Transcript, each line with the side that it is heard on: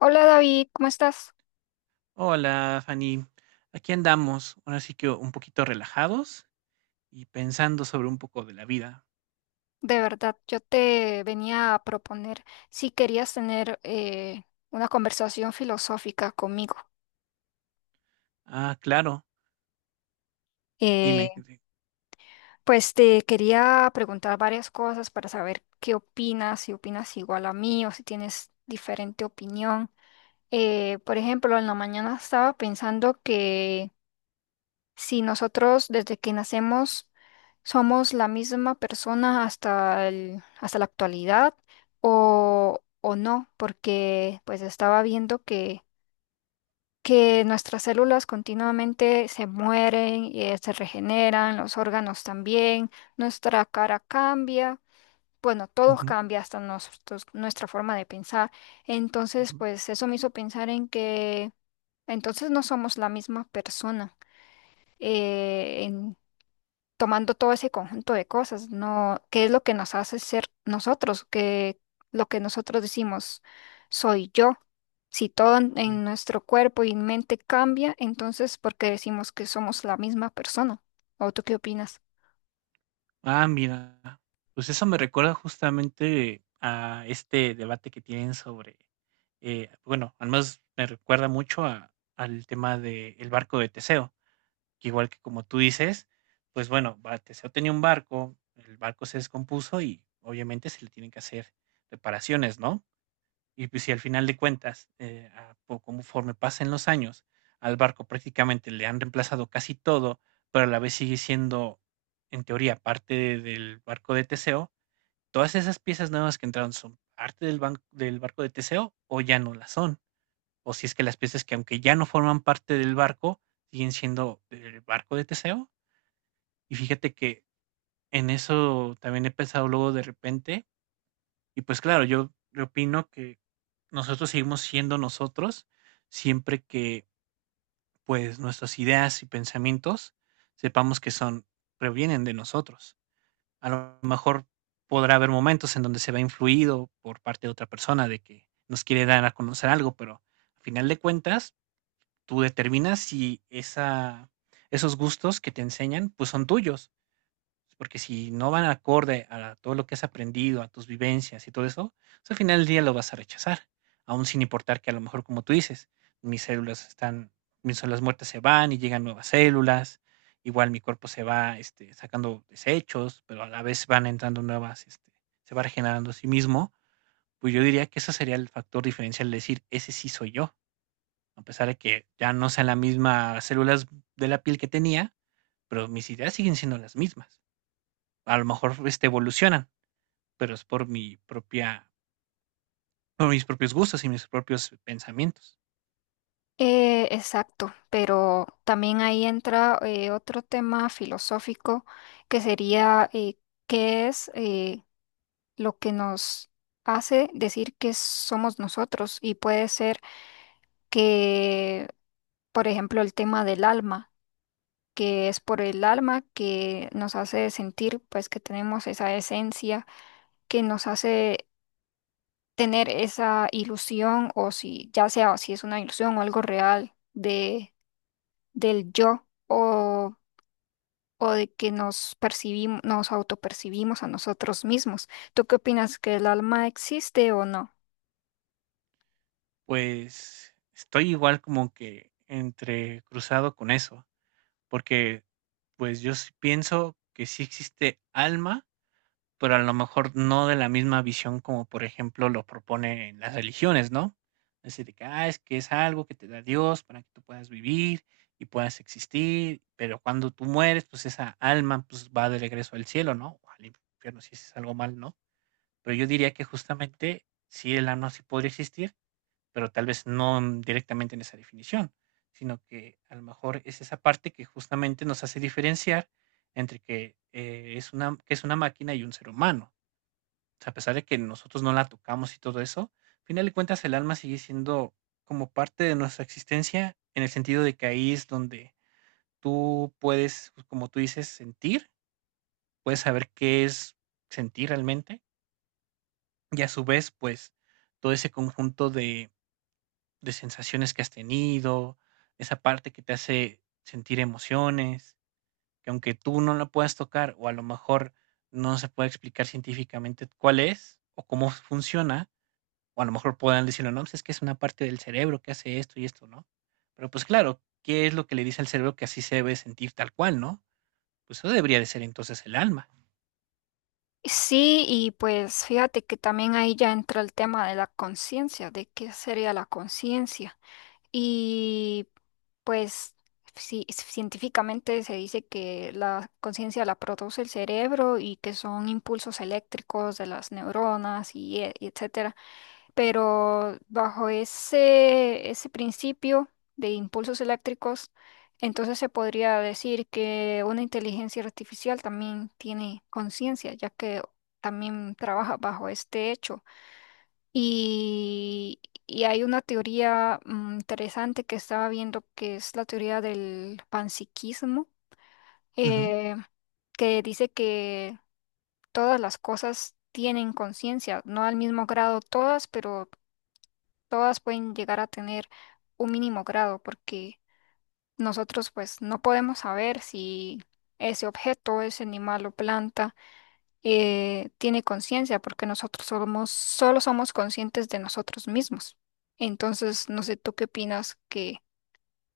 left: Hola David, ¿cómo estás?
right: Hola, Fanny. Aquí andamos, ahora sí que un poquito relajados y pensando sobre un poco de la vida.
left: De verdad, yo te venía a proponer si querías tener una conversación filosófica conmigo.
right: Ah, claro,
left: Eh,
right: dime.
left: pues te quería preguntar varias cosas para saber qué opinas, si opinas igual a mí o si tienes diferente opinión. Por ejemplo, en la mañana estaba pensando si nosotros desde que nacemos somos la misma persona hasta la actualidad o no, porque pues estaba viendo que nuestras células continuamente se mueren y se regeneran, los órganos también, nuestra cara cambia, bueno, todo
right: Ujú,
left: cambia hasta nosotros, nuestra forma de pensar. Entonces,
right: ujú,
left: pues eso me hizo pensar en que entonces no somos la misma persona tomando todo ese conjunto de cosas, ¿no? ¿Qué es lo que nos hace ser nosotros? ¿Qué lo que nosotros decimos soy yo? Si todo en
right: ujú.
left: nuestro cuerpo y mente cambia, entonces ¿por qué decimos que somos la misma persona? ¿O tú qué opinas?
right: Ah, mira, pues eso me recuerda justamente a este debate que tienen sobre, bueno, al menos me recuerda mucho al tema del barco de Teseo, que igual que como tú dices, pues bueno, va, Teseo tenía un barco, el barco se descompuso y obviamente se le tienen que hacer reparaciones, ¿no? Y pues si al final de cuentas, conforme pasen los años, al barco prácticamente le han reemplazado casi todo, pero a la vez sigue siendo, en teoría, parte del barco de Teseo, todas esas piezas nuevas que entraron son parte del barco de Teseo o ya no las son. O si es que las piezas que aunque ya no forman parte del barco, siguen siendo del barco de Teseo. Y fíjate que en eso también he pensado luego de repente y pues claro, yo opino que nosotros seguimos siendo nosotros siempre que pues nuestras ideas y pensamientos sepamos que son provienen de nosotros. A lo mejor podrá haber momentos en donde se ve influido por parte de otra persona de que nos quiere dar a conocer algo, pero al final de cuentas tú determinas si esa esos gustos que te enseñan pues son tuyos. Porque si no van acorde a todo lo que has aprendido, a tus vivencias y todo eso, pues al final del día lo vas a rechazar, aún sin importar que a lo mejor, como tú dices, mis células están, mis células muertas se van y llegan nuevas células, igual mi cuerpo se va sacando desechos, pero a la vez van entrando nuevas, se va regenerando a sí mismo, pues yo diría que ese sería el factor diferencial de decir, ese sí soy yo, a pesar de que ya no sean las mismas células de la piel que tenía, pero mis ideas siguen siendo las mismas a lo mejor evolucionan, pero es por mis propios gustos y mis propios pensamientos.
left: Exacto, pero también ahí entra otro tema filosófico que sería qué es lo que nos hace decir que somos nosotros, y puede ser que, por ejemplo, el tema del alma, que es por el alma que nos hace sentir pues que tenemos esa esencia, que nos hace tener esa ilusión, o si ya sea si es una ilusión o algo real de del yo o de que nos percibimos, nos autopercibimos a nosotros mismos. ¿Tú qué opinas, que el alma existe o no?
right: Pues estoy igual como que entre cruzado con eso, porque pues yo sí pienso que sí existe alma, pero a lo mejor no de la misma visión como, por ejemplo, lo proponen las religiones, ¿no? Así de que, ah, es que es algo que te da Dios para que tú puedas vivir y puedas existir, pero cuando tú mueres, pues esa alma pues va de regreso al cielo, ¿no? O al infierno, si es algo mal, ¿no? Pero yo diría que justamente sí, el alma sí podría existir, pero tal vez no directamente en esa definición, sino que a lo mejor es esa parte que justamente nos hace diferenciar entre que es una máquina y un ser humano. O sea, a pesar de que nosotros no la tocamos y todo eso, al final de cuentas el alma sigue siendo como parte de nuestra existencia, en el sentido de que ahí es donde tú puedes, pues, como tú dices, sentir, puedes saber qué es sentir realmente, y a su vez, pues, todo ese conjunto de sensaciones que has tenido, esa parte que te hace sentir emociones, que aunque tú no la puedas tocar o a lo mejor no se puede explicar científicamente cuál es o cómo funciona, o a lo mejor podrán decirlo, no, pues es que es una parte del cerebro que hace esto y esto, ¿no? Pero pues claro, ¿qué es lo que le dice al cerebro que así se debe sentir tal cual, no? Pues eso debería de ser entonces el alma.
left: Sí, y pues fíjate que también ahí ya entra el tema de la conciencia, de qué sería la conciencia. Y pues sí, científicamente se dice que la conciencia la produce el cerebro y que son impulsos eléctricos de las neuronas y etcétera. Pero bajo ese principio de impulsos eléctricos, entonces se podría decir que una inteligencia artificial también tiene conciencia, ya que también trabaja bajo este hecho. Y, y hay una teoría interesante que estaba viendo, que es la teoría del panpsiquismo,
right: Ujú.
left: eh, que dice que todas las cosas tienen conciencia, no al mismo grado todas, pero todas pueden llegar a tener un mínimo grado, porque nosotros pues no podemos saber si ese objeto es animal o planta, tiene conciencia, porque nosotros somos, solo somos conscientes de nosotros mismos. Entonces, no sé, ¿tú qué opinas? ¿Qué,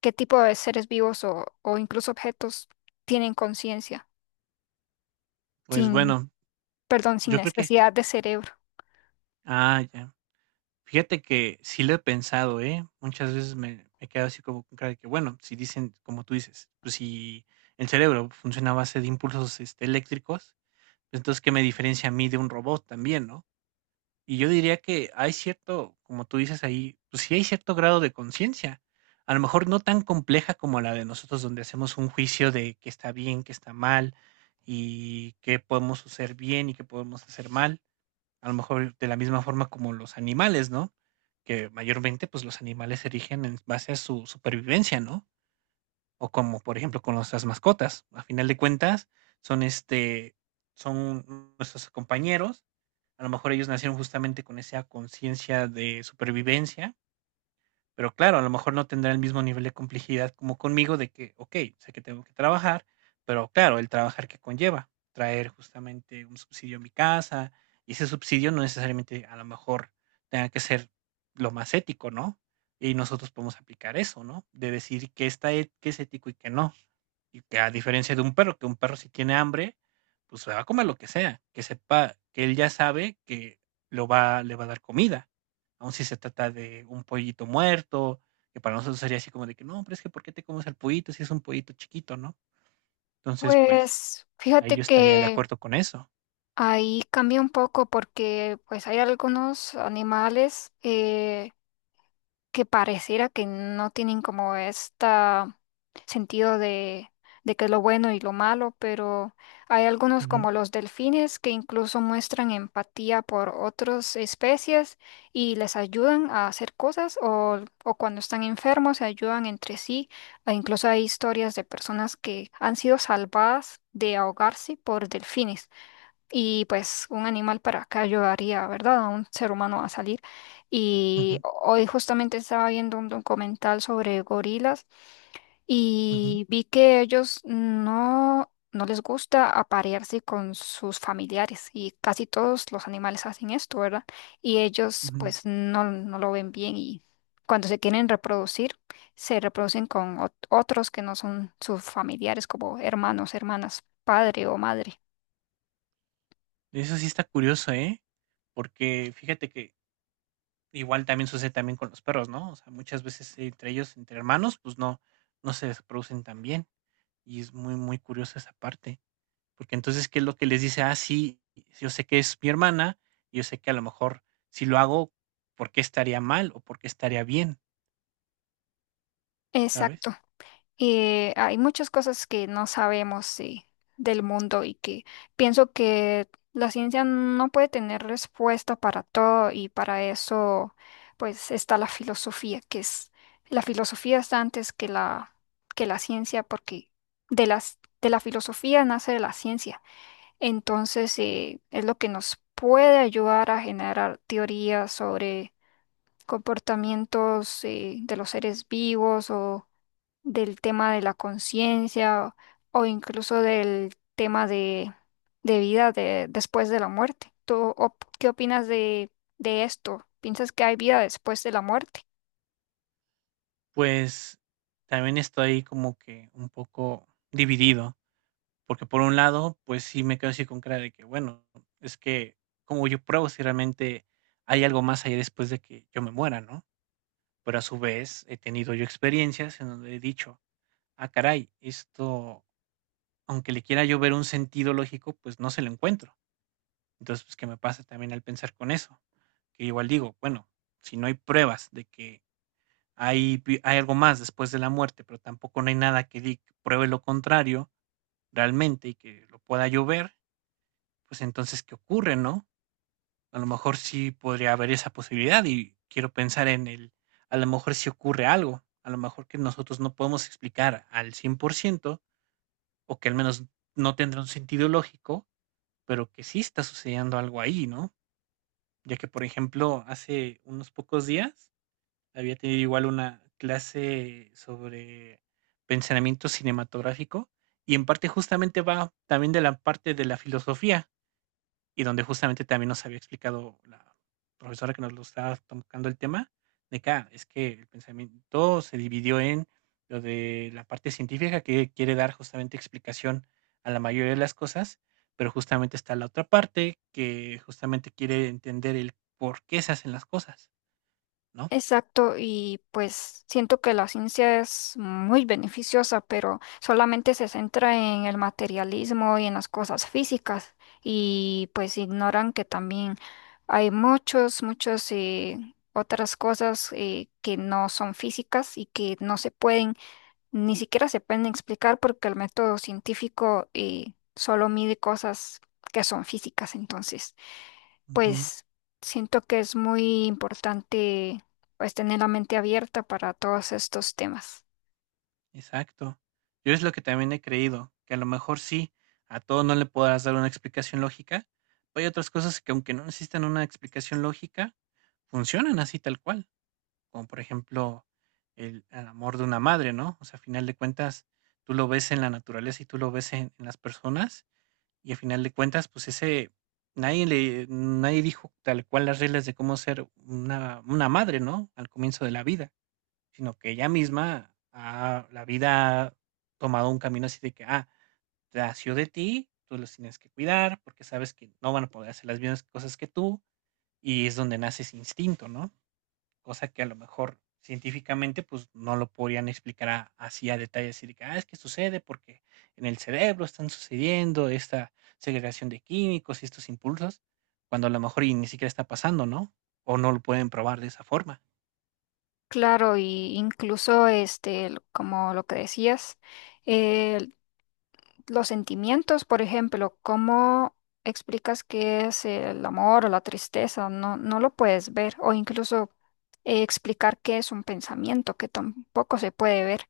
left: qué tipo de seres vivos o incluso objetos tienen conciencia,
right: Pues
left: sin,
right: bueno,
left: perdón, sin
right: yo creo que,
left: necesidad de cerebro?
right: ah, ya. Fíjate que sí lo he pensado, ¿eh? Muchas veces me he quedado así como con cara de que, bueno, si dicen, como tú dices, pues si el cerebro funciona a base de impulsos eléctricos, pues entonces, ¿qué me diferencia a mí de un robot también, no? Y yo diría que hay cierto, como tú dices ahí, pues sí hay cierto grado de conciencia. A lo mejor no tan compleja como la de nosotros, donde hacemos un juicio de qué está bien, qué está mal, y qué podemos hacer bien y qué podemos hacer mal. A lo mejor de la misma forma como los animales, ¿no? Que mayormente, pues los animales se erigen en base a su supervivencia, ¿no? O como, por ejemplo, con nuestras mascotas. A final de cuentas, son este, son nuestros compañeros, a lo mejor ellos nacieron justamente con esa conciencia de supervivencia, pero claro, a lo mejor no tendrá el mismo nivel de complejidad como conmigo de que, okey, sé que tengo que trabajar, pero claro, el trabajar que conlleva, traer justamente un subsidio a mi casa, y ese subsidio no necesariamente a lo mejor tenga que ser lo más ético, ¿no? Y nosotros podemos aplicar eso, ¿no? De decir qué está e qué es ético y qué no. Y que a diferencia de un perro, que un perro si tiene hambre, pues se va a comer lo que sea, que sepa, que él ya sabe que le va a dar comida. Aun si se trata de un pollito muerto, que para nosotros sería así como de que no, pero es que ¿por qué te comes al pollito si es un pollito chiquito, no? Entonces, pues
left: Pues
right: ahí
left: fíjate
right: yo estaría de
left: que
right: acuerdo con eso.
left: ahí cambia un poco, porque pues hay algunos animales, que pareciera que no tienen como este sentido de que es lo bueno y lo malo, pero hay algunos
right: Ujú,
left: como los delfines que incluso muestran empatía por otras especies y les ayudan a hacer cosas o cuando están enfermos se ayudan entre sí. E incluso hay historias de personas que han sido salvadas de ahogarse por delfines. Y pues un animal para acá ayudaría, ¿verdad? A un ser humano a salir. Y
right: ujú,
left: hoy justamente estaba viendo un documental sobre gorilas,
right: ujú,
left: y vi que ellos no, no les gusta aparearse con sus familiares, y casi todos los animales hacen esto, ¿verdad? Y ellos
right: ujú.
left: pues no, no lo ven bien, y cuando se quieren reproducir, se reproducen con otros que no son sus familiares, como hermanos, hermanas, padre o madre.
right: Eso sí está curioso, ¿eh? Porque fíjate que igual también sucede también con los perros, ¿no? O sea, muchas veces entre ellos, entre hermanos, pues no, no se producen tan bien. Y es muy, muy curiosa esa parte, porque entonces, ¿qué es lo que les dice? Ah, sí, yo sé que es mi hermana, y yo sé que a lo mejor si lo hago, ¿por qué estaría mal o por qué estaría bien? ¿Sabes?
left: Exacto. Y hay muchas cosas que no sabemos, del mundo, y que pienso que la ciencia no puede tener respuesta para todo, y para eso pues está la filosofía, que es la filosofía está antes que la ciencia, porque de las de la filosofía nace la ciencia. Entonces, es lo que nos puede ayudar a generar teorías sobre comportamientos de los seres vivos, o del tema de la conciencia, o incluso del tema de vida de, después de la muerte. Qué opinas de esto? ¿Piensas que hay vida después de la muerte?
right: Pues también estoy como que un poco dividido, porque por un lado, pues sí me quedo así con cara de que, bueno, es que como yo pruebo si realmente hay algo más allá después de que yo me muera, ¿no? Pero a su vez he tenido yo experiencias en donde he dicho, ah, caray, esto aunque le quiera yo ver un sentido lógico, pues no se lo encuentro. Entonces, pues, ¿qué me pasa también al pensar con eso? Que igual digo, bueno, si no hay pruebas de que hay algo más después de la muerte, pero tampoco no hay nada que pruebe lo contrario realmente y que lo pueda yo ver, pues entonces, ¿qué ocurre, no? A lo mejor sí podría haber esa posibilidad y quiero pensar a lo mejor sí ocurre algo, a lo mejor que nosotros no podemos explicar al 100% o que al menos no tendrá un sentido lógico. Pero que sí está sucediendo algo ahí, ¿no? Ya que, por ejemplo, hace unos pocos días había tenido igual una clase sobre pensamiento cinematográfico y en parte justamente va también de la parte de la filosofía y donde justamente también nos había explicado la profesora que nos lo estaba tocando el tema, de que ah, es que el pensamiento se dividió en lo de la parte científica que quiere dar justamente explicación a la mayoría de las cosas, pero justamente está la otra parte que justamente quiere entender el por qué se hacen las cosas, ¿no?
left: Exacto, y pues siento que la ciencia es muy beneficiosa, pero solamente se centra en el materialismo y en las cosas físicas, y pues ignoran que también hay muchos, muchos, otras cosas, que no son físicas y que no se pueden, ni siquiera se pueden explicar porque el método científico, solo mide cosas que son físicas, entonces
right: Ujú.
left: pues siento que es muy importante pues tener la mente abierta para todos estos temas.
right: Exacto. Yo es lo que también he creído, que a lo mejor sí, a todo no le podrás dar una explicación lógica, pero hay otras cosas que aunque no necesitan una explicación lógica, funcionan así tal cual, como por ejemplo el amor de una madre, ¿no? O sea, a final de cuentas, tú lo ves en la naturaleza y tú lo ves en las personas y a final de cuentas, pues ese, nadie le, nadie dijo tal cual las reglas de cómo ser una madre, ¿no? Al comienzo de la vida, sino que ella misma ha la vida ha tomado un camino así de que, ah, nació de ti, tú los tienes que cuidar porque sabes que no van a poder hacer las mismas cosas que tú, y es donde nace ese instinto, ¿no? Cosa que a lo mejor científicamente pues no lo podrían explicar así a detalle, así de que, ah, es que sucede porque en el cerebro están sucediendo esta segregación de químicos y estos impulsos, cuando a lo mejor y ni siquiera está pasando, ¿no? O no lo pueden probar de esa forma.
left: Claro, y incluso este, como lo que decías, eh, los sentimientos, por ejemplo, ¿cómo explicas qué es el amor o la tristeza? No, no lo puedes ver, o incluso explicar qué es un pensamiento, que tampoco se puede ver.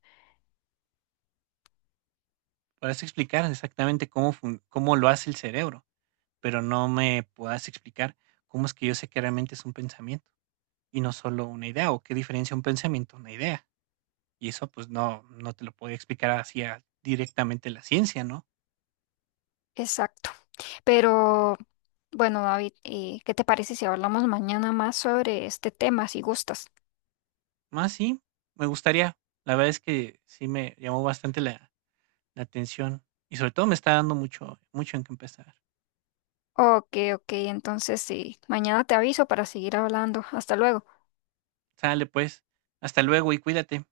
right: Podrás explicar exactamente cómo lo hace el cerebro, pero no me puedas explicar cómo es que yo sé que realmente es un pensamiento y no solo una idea o qué diferencia un pensamiento a una idea. Y eso pues no, no te lo puede explicar así directamente la ciencia, ¿no?
left: Exacto. Pero bueno, David, ¿qué te parece si hablamos mañana más sobre este tema, si gustas?
right: Más sí, me gustaría. La verdad es que sí me llamó bastante la atención y sobre todo me está dando mucho, mucho en qué empezar.
left: Ok, ok, entonces sí, mañana te aviso para seguir hablando. Hasta luego.
right: Sale pues, hasta luego y cuídate.